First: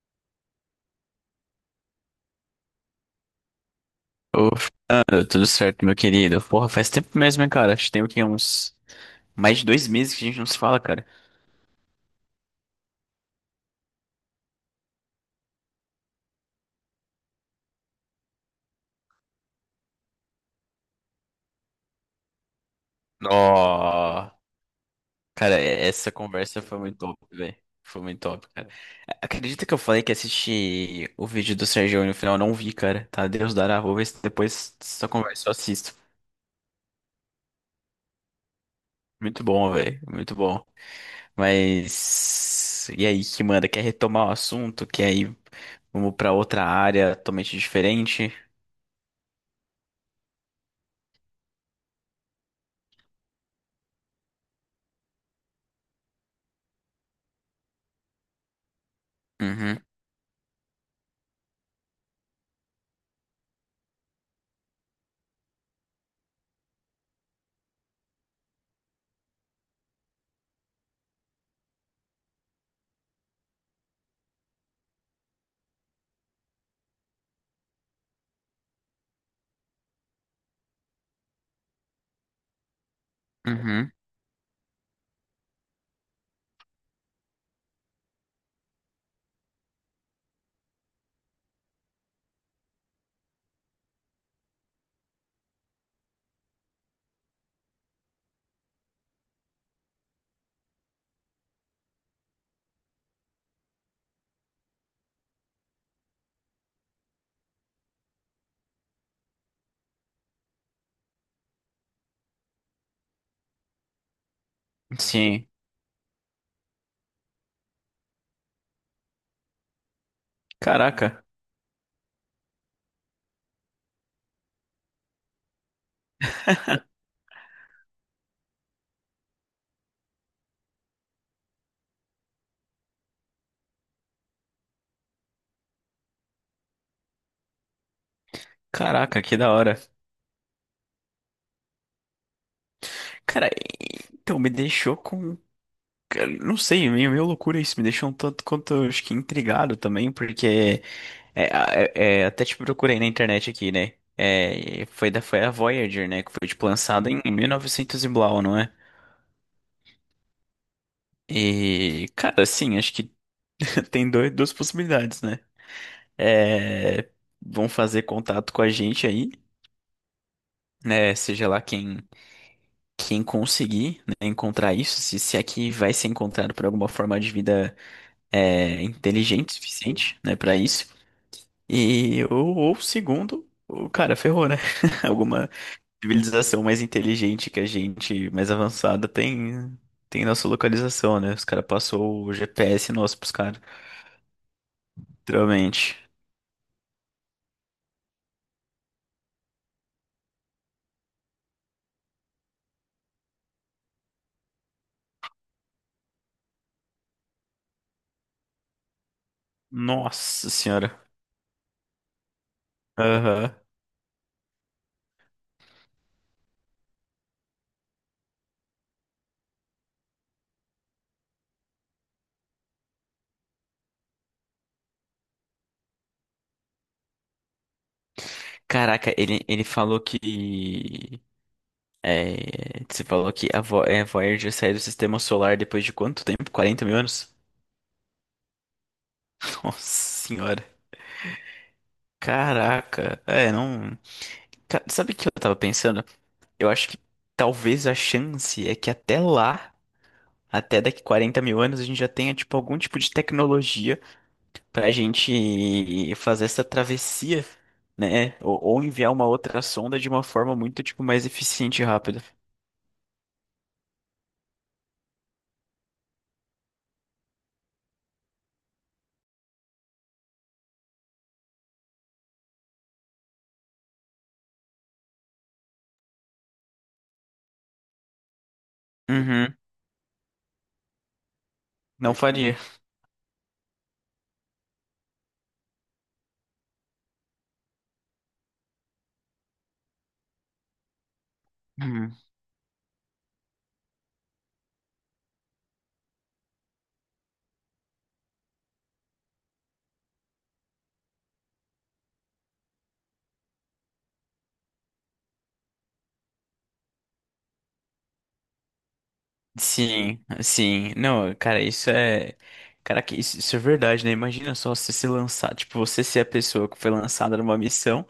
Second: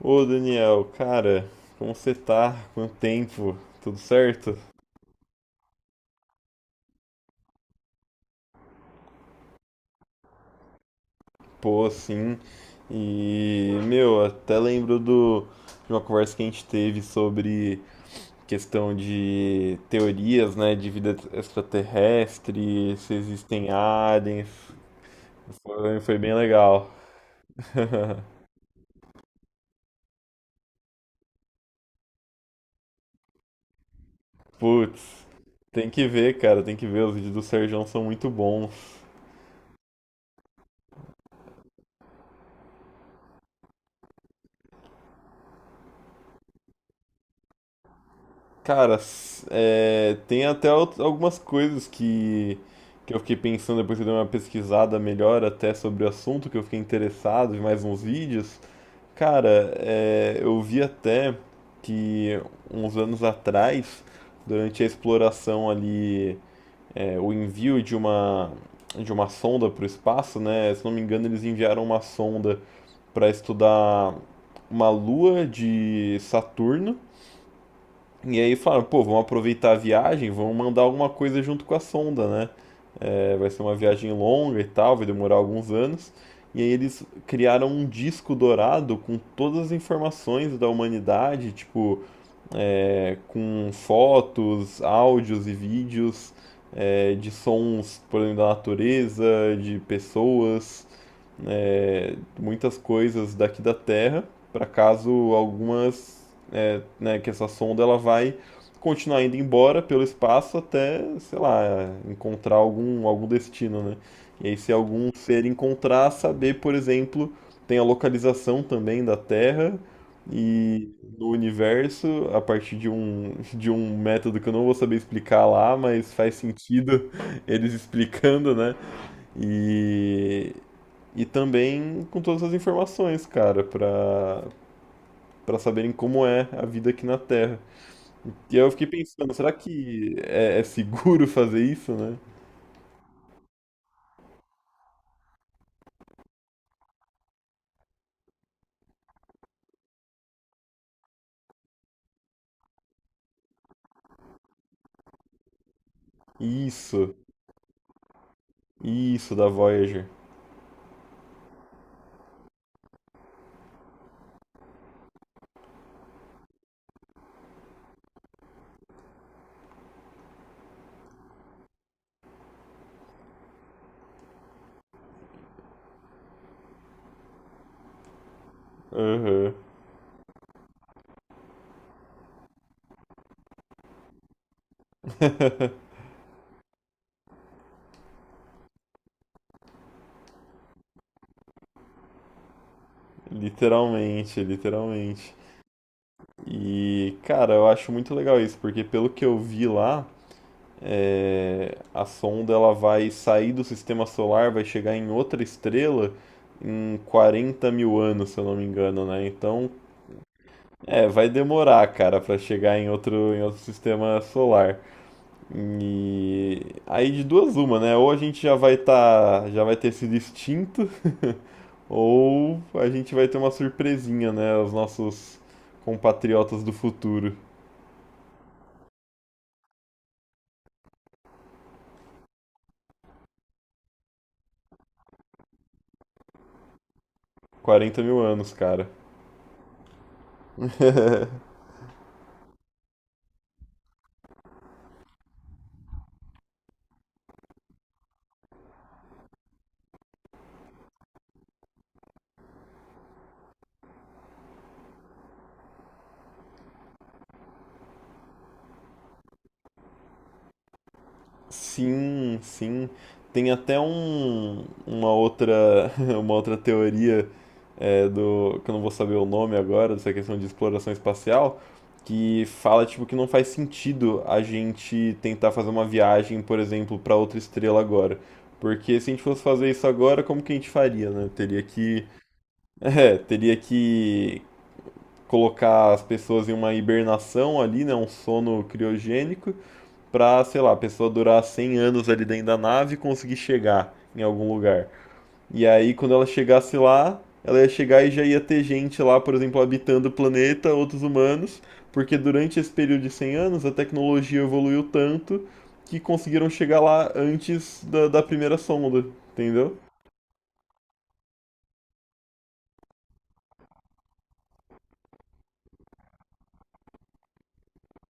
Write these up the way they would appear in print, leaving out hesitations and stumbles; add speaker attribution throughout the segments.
Speaker 1: Ô Daniel, cara, como você tá? Quanto tempo? Tudo
Speaker 2: Ô,
Speaker 1: certo?
Speaker 2: Fernando, tudo certo, meu querido? Porra, faz tempo mesmo, hein, cara? Acho que tem o quê? Uns mais de 2 meses que a gente não se fala, cara.
Speaker 1: Pô, sim. E, meu, até lembro do, de uma conversa que a gente teve sobre questão de teorias, né, de vida extraterrestre, se existem
Speaker 2: Nó!
Speaker 1: aliens.
Speaker 2: Cara,
Speaker 1: Foi,
Speaker 2: essa
Speaker 1: foi bem
Speaker 2: conversa foi
Speaker 1: legal.
Speaker 2: muito top, velho. Foi muito top, cara. Acredita que eu falei que assisti o vídeo do Sergio no final? Eu não vi, cara. Tá, Deus dará. Vou ver se depois dessa
Speaker 1: Putz,
Speaker 2: conversa eu
Speaker 1: tem
Speaker 2: assisto.
Speaker 1: que ver, cara, tem que ver. Os vídeos do Serjão são muito bons.
Speaker 2: Muito bom, velho. Muito bom. Mas. E aí, que manda? Quer retomar o assunto? Quer ir? Vamos pra outra área totalmente diferente?
Speaker 1: Cara, s- tem até out- algumas coisas que eu fiquei pensando depois que eu dei uma pesquisada melhor até sobre o assunto, que eu fiquei interessado, vi mais uns vídeos. Cara,
Speaker 2: Uhum,
Speaker 1: eu vi até que uns anos atrás, durante a exploração ali, o envio de uma sonda para o espaço, né? Se não me engano, eles enviaram uma sonda para estudar uma lua de Saturno. E aí falaram, pô, vamos aproveitar a viagem, vamos mandar alguma coisa junto com a sonda, né? É, vai ser uma
Speaker 2: uhum.
Speaker 1: viagem longa e tal, vai demorar alguns anos. E aí eles criaram um disco dourado com todas as informações da humanidade, tipo, com fotos, áudios e vídeos de sons, por exemplo, da natureza, de pessoas, muitas coisas daqui da Terra, para caso algumas, é, né, que essa sonda ela vai continuar indo embora pelo espaço até, sei lá, encontrar algum, algum destino, né? E aí, se algum ser
Speaker 2: Sim.
Speaker 1: encontrar, saber, por exemplo, tem a localização também da Terra e
Speaker 2: Caraca.
Speaker 1: no universo a partir de um método que eu não vou saber explicar lá, mas faz sentido eles explicando, né? E, e também com todas as informações, cara, para para saberem como é a vida aqui na Terra. E aí eu fiquei
Speaker 2: Caraca,
Speaker 1: pensando,
Speaker 2: que
Speaker 1: será
Speaker 2: da hora.
Speaker 1: que é, é seguro fazer isso, né?
Speaker 2: Cara, então me deixou com. Cara, não sei, é meio loucura isso. Me deixou um tanto quanto, acho que, intrigado também, porque. Até te procurei na internet aqui, né? É, foi a Voyager, né? Que foi, tipo, lançada
Speaker 1: Isso,
Speaker 2: em 1900 e novecentos e blau, não é?
Speaker 1: isso da Voyager.
Speaker 2: E, cara, assim, acho que tem duas possibilidades, né? É, vão fazer contato com a gente aí, né? Seja lá quem. Quem conseguir, né, encontrar isso, se é que vai ser encontrado por alguma forma de vida é, inteligente o
Speaker 1: Aham.
Speaker 2: suficiente, né, para isso. E ou segundo, o cara ferrou, né? Alguma civilização mais inteligente que a gente, mais avançada tem nossa localização, né? Os caras passou o GPS nosso pros caras,
Speaker 1: Literalmente, literalmente.
Speaker 2: literalmente.
Speaker 1: E, cara, eu acho muito legal isso, porque pelo que eu vi lá. A sonda ela vai sair do sistema solar, vai chegar em outra estrela em 40 mil anos, se eu não me engano, né? Então,
Speaker 2: Nossa senhora.
Speaker 1: é, vai demorar, cara, pra chegar em
Speaker 2: Aham.
Speaker 1: outro sistema solar. E aí de duas uma, né? Ou a gente já vai tá, já vai ter sido extinto, ou a gente vai ter uma surpresinha, né? Os nossos compatriotas do futuro.
Speaker 2: Caraca, ele falou que é, você falou que Voyager saiu do sistema solar depois de quanto tempo? 40 mil anos?
Speaker 1: 40 mil anos, cara.
Speaker 2: Nossa senhora. Caraca. É, não. Sabe o que eu tava pensando? Eu acho que talvez a chance é que até lá, até daqui 40 mil anos, a gente já tenha, tipo, algum tipo de tecnologia pra gente fazer essa travessia, né? Ou enviar uma outra sonda de uma forma muito, tipo, mais eficiente e rápida.
Speaker 1: Sim, sim. Tem até um, uma outra, uma outra teoria do, que eu não vou saber o nome agora, dessa questão de exploração espacial, que fala tipo que não faz sentido a gente tentar fazer uma viagem, por exemplo, para outra estrela agora. Porque se a gente fosse
Speaker 2: Uhum.
Speaker 1: fazer isso agora, como que a gente faria, né? Teria que,
Speaker 2: Não faria.
Speaker 1: é, teria que colocar as pessoas em uma hibernação ali, né, um sono criogênico, pra, sei lá, a pessoa durar 100 anos ali dentro da nave e conseguir chegar em algum lugar. E aí, quando ela chegasse lá, ela ia chegar e já ia ter gente lá, por exemplo, habitando o planeta, outros humanos, porque durante esse período de 100 anos a tecnologia evoluiu tanto que conseguiram chegar lá antes da, da primeira sonda, entendeu?
Speaker 2: Sim, sim. Não, cara, isso é. Cara, que isso é verdade, né? Imagina só você se lançar. Tipo, você ser a pessoa que foi lançada numa missão.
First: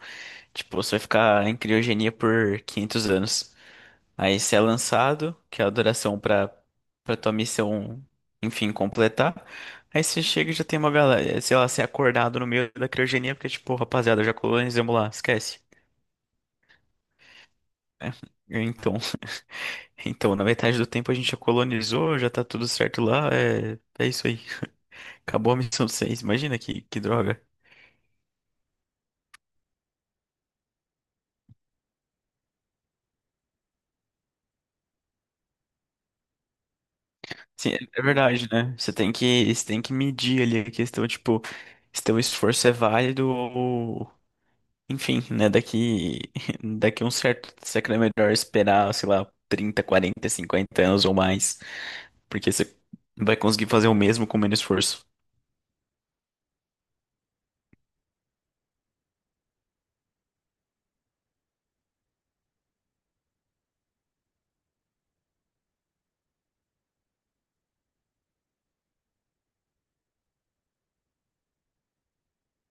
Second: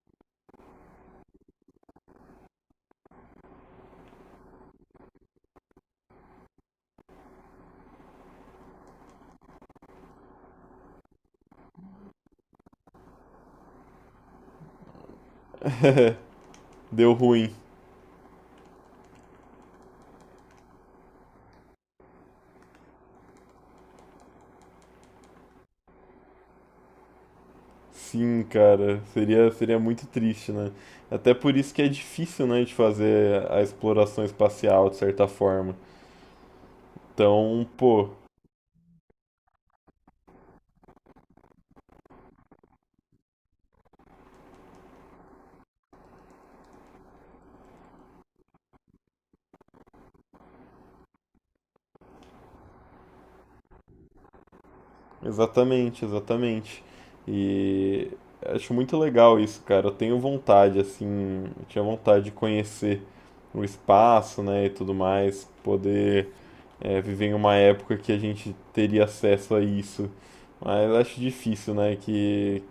Speaker 2: Tipo, você vai ficar em criogenia por 500 anos. Aí você é lançado, que é a duração pra tua missão, enfim, completar. Aí você chega e já tem uma galera. Sei lá, você é acordado no meio da criogenia, porque, tipo, rapaziada, já colonizamos lá, esquece.
Speaker 1: Deu ruim.
Speaker 2: É, então, então, na metade do tempo a gente já colonizou, já tá tudo certo lá, é isso aí. Acabou a missão 6 imagina que droga.
Speaker 1: Sim, cara, seria, seria muito triste, né? Até por isso que é difícil, né, de fazer a exploração espacial de certa forma. Então,
Speaker 2: Sim, é é
Speaker 1: pô,
Speaker 2: verdade, né? Você tem que medir ali a questão, tipo, se teu esforço é válido ou... Enfim, né? Daqui a um certo... Será que não é melhor esperar, sei lá, 30, 40, 50 anos ou mais? Porque você vai conseguir fazer o mesmo com menos esforço.
Speaker 1: exatamente, exatamente. E acho muito legal isso, cara. Eu tenho vontade, assim, eu tinha vontade de conhecer o espaço, né, e tudo mais, poder viver em uma época que a gente teria acesso a isso. Mas acho difícil, né, que,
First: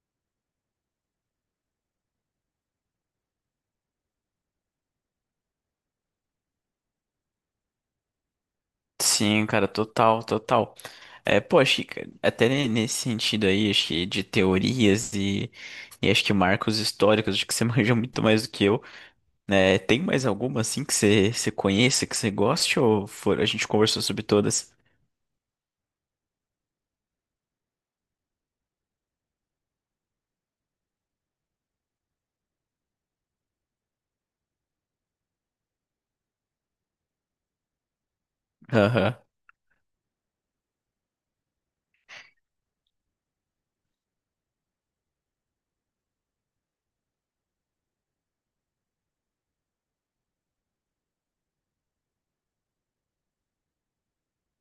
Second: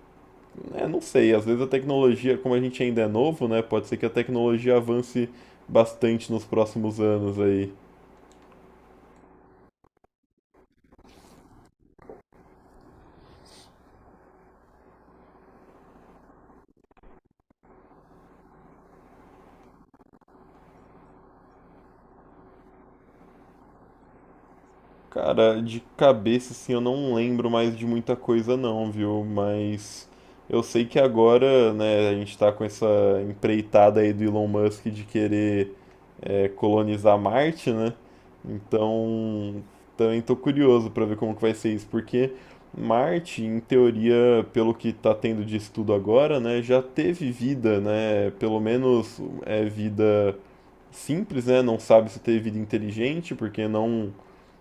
Speaker 1: é, não sei, às vezes a tecnologia, como a gente ainda é novo, né, pode ser que a tecnologia avance bastante nos próximos anos aí.
Speaker 2: Sim, cara, total, total. É, pô, acho que nesse sentido aí, acho que de teorias e acho que marcos históricos, acho que você manja muito mais do que eu. Né? Tem mais alguma assim que você conheça, que você goste, ou for, a gente conversou sobre todas?
Speaker 1: Cara, de cabeça, assim, eu não lembro mais de muita coisa não, viu? Mas eu sei que agora, né, a gente tá com essa empreitada aí do Elon Musk de querer colonizar Marte, né?
Speaker 2: Aham.
Speaker 1: Então, também tô curioso pra ver como que vai ser isso, porque Marte, em teoria, pelo que tá tendo de estudo agora, né, já teve vida, né? Pelo menos é vida simples, né? Não sabe se teve vida inteligente, porque não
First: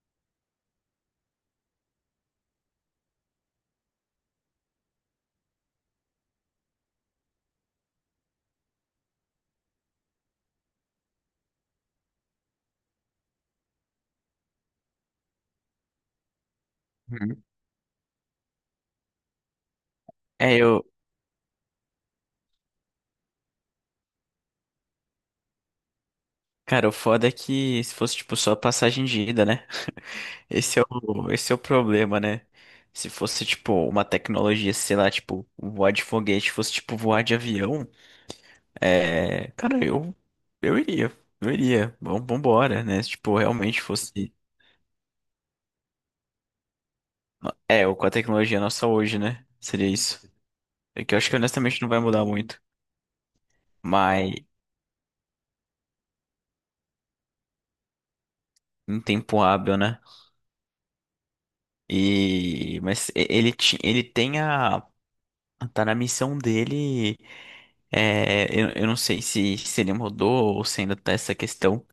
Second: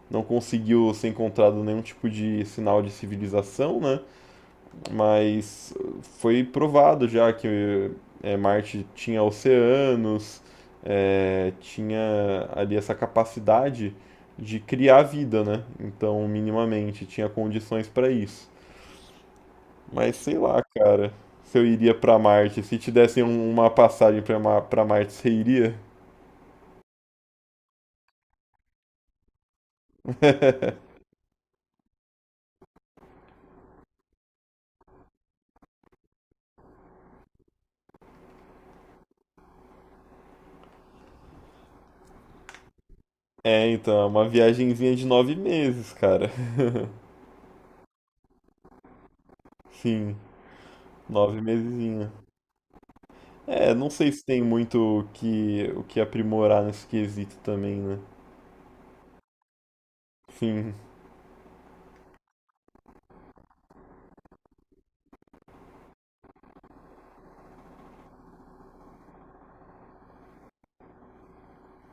Speaker 1: não conseguiu ser encontrado nenhum tipo de sinal de civilização, né? Mas foi provado já que é, Marte tinha oceanos, é, tinha ali essa capacidade de criar vida, né? Então, minimamente, tinha
Speaker 2: Uhum.
Speaker 1: condições para isso. Mas sei
Speaker 2: É,
Speaker 1: lá,
Speaker 2: eu.
Speaker 1: cara, se eu iria para Marte, se te dessem um- uma passagem para Ma pra Marte, você iria?
Speaker 2: Cara, o foda é que se fosse, tipo, só passagem de ida, né? Esse é esse é o problema, né? Se fosse, tipo, uma tecnologia, sei lá, tipo, voar de foguete, fosse, tipo, voar de avião, é. Cara, eu. Eu iria. Eu iria. Vamos, vambora, né? Se, tipo,
Speaker 1: É,
Speaker 2: realmente
Speaker 1: então, é uma
Speaker 2: fosse.
Speaker 1: viagenzinha de 9 meses, cara.
Speaker 2: É, ou com a tecnologia nossa hoje, né? Seria
Speaker 1: Sim,
Speaker 2: isso. É que eu acho que
Speaker 1: nove
Speaker 2: honestamente não vai
Speaker 1: mesezinha.
Speaker 2: mudar muito.
Speaker 1: É, não sei se
Speaker 2: Mas
Speaker 1: tem muito o que aprimorar nesse quesito também, né?
Speaker 2: em tempo hábil, né?
Speaker 1: Enfim,
Speaker 2: E mas ele tem a tá na missão dele. É, eu não sei se ele mudou ou se ainda tá essa questão.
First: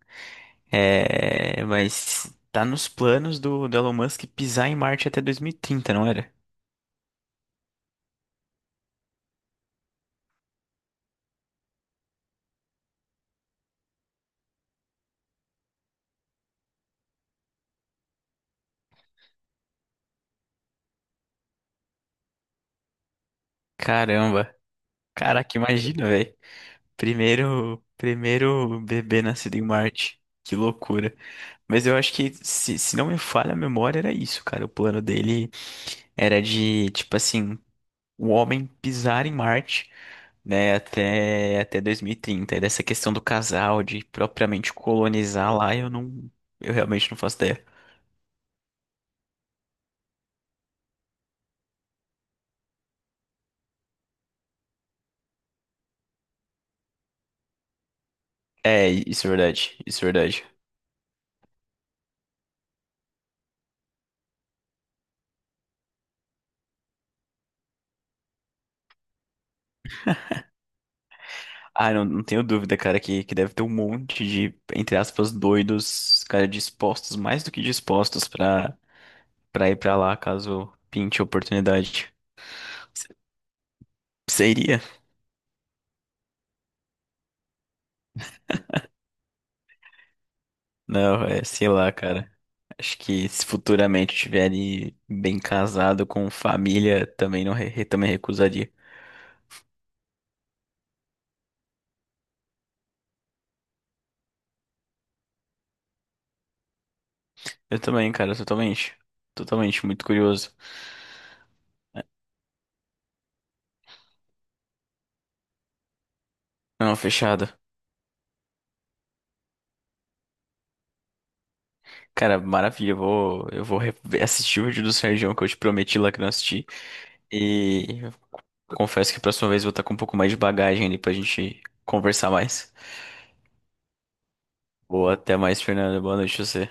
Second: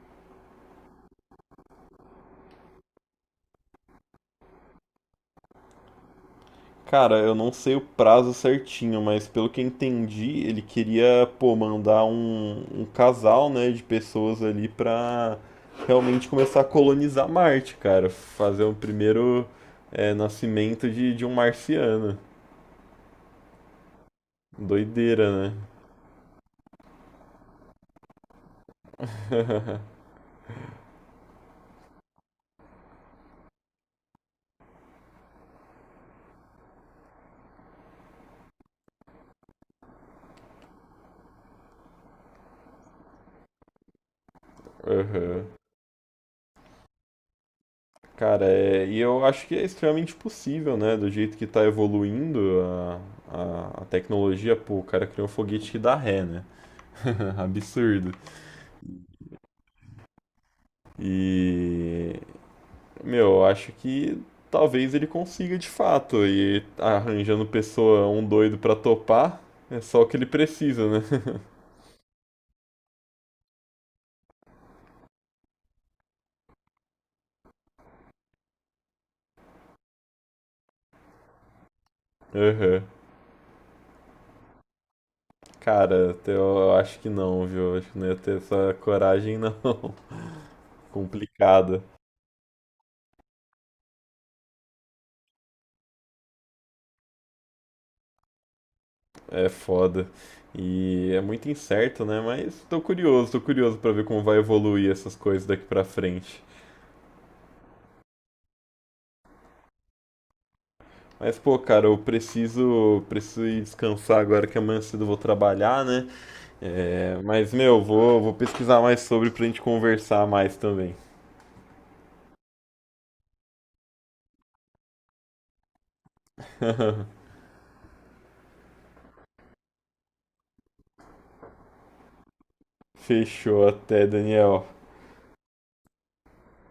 Speaker 2: É, mas tá nos planos do Elon Musk pisar em Marte até 2030, não era?
Speaker 1: cara, eu não sei o prazo certinho, mas pelo que eu entendi, ele queria, pô, mandar um, um casal, né, de pessoas ali pra realmente começar a colonizar Marte, cara. Fazer o primeiro, nascimento de um marciano.
Speaker 2: Caramba.
Speaker 1: Doideira,
Speaker 2: Caraca,
Speaker 1: né?
Speaker 2: imagina, velho. Primeiro bebê nascido em Marte. Que loucura. Mas eu acho que, se não me falha a memória, era isso, cara. O plano dele era de, tipo assim, o homem pisar em Marte, né, até 2030. E trinta. E dessa questão do casal, de propriamente
Speaker 1: Aham.
Speaker 2: colonizar lá, eu realmente não faço ideia.
Speaker 1: Cara, é, e eu acho que é extremamente possível, né? Do jeito que tá evoluindo a tecnologia, pô, o cara criou um foguete que dá ré, né? Absurdo.
Speaker 2: É, isso é verdade, isso é verdade.
Speaker 1: E, meu, eu acho que talvez ele consiga de fato. E arranjando pessoa, um doido pra topar, é só o que ele precisa, né?
Speaker 2: Ah, não, não tenho dúvida, cara, que deve ter um monte de, entre aspas, doidos, cara, dispostos, mais do que dispostos pra ir pra lá, caso pinte a oportunidade.
Speaker 1: Aham.
Speaker 2: Seria.
Speaker 1: Cara, até eu acho que não, viu? Acho que não ia ter essa coragem, não.
Speaker 2: Não, é, sei
Speaker 1: Complicado.
Speaker 2: lá, cara. Acho que se futuramente estiverem bem casado com família, também não re- re- também recusaria.
Speaker 1: É foda. E é muito incerto, né? Mas tô curioso pra ver como vai evoluir essas coisas daqui pra frente.
Speaker 2: Eu também, cara, totalmente. Totalmente, muito curioso.
Speaker 1: Mas, pô, cara, eu preciso, preciso ir descansar agora que amanhã cedo eu vou trabalhar, né?
Speaker 2: Não,
Speaker 1: É,
Speaker 2: fechado.
Speaker 1: mas, meu, vou, vou pesquisar mais sobre pra gente conversar mais também.
Speaker 2: Cara, maravilha, eu vou assistir o vídeo do Sérgio que eu te prometi lá que não assisti. E confesso que a próxima vez eu vou estar com um pouco mais de bagagem ali pra gente conversar mais.
Speaker 1: Fechou, até, Daniel.
Speaker 2: Boa, até mais, Fernando. Boa noite pra você.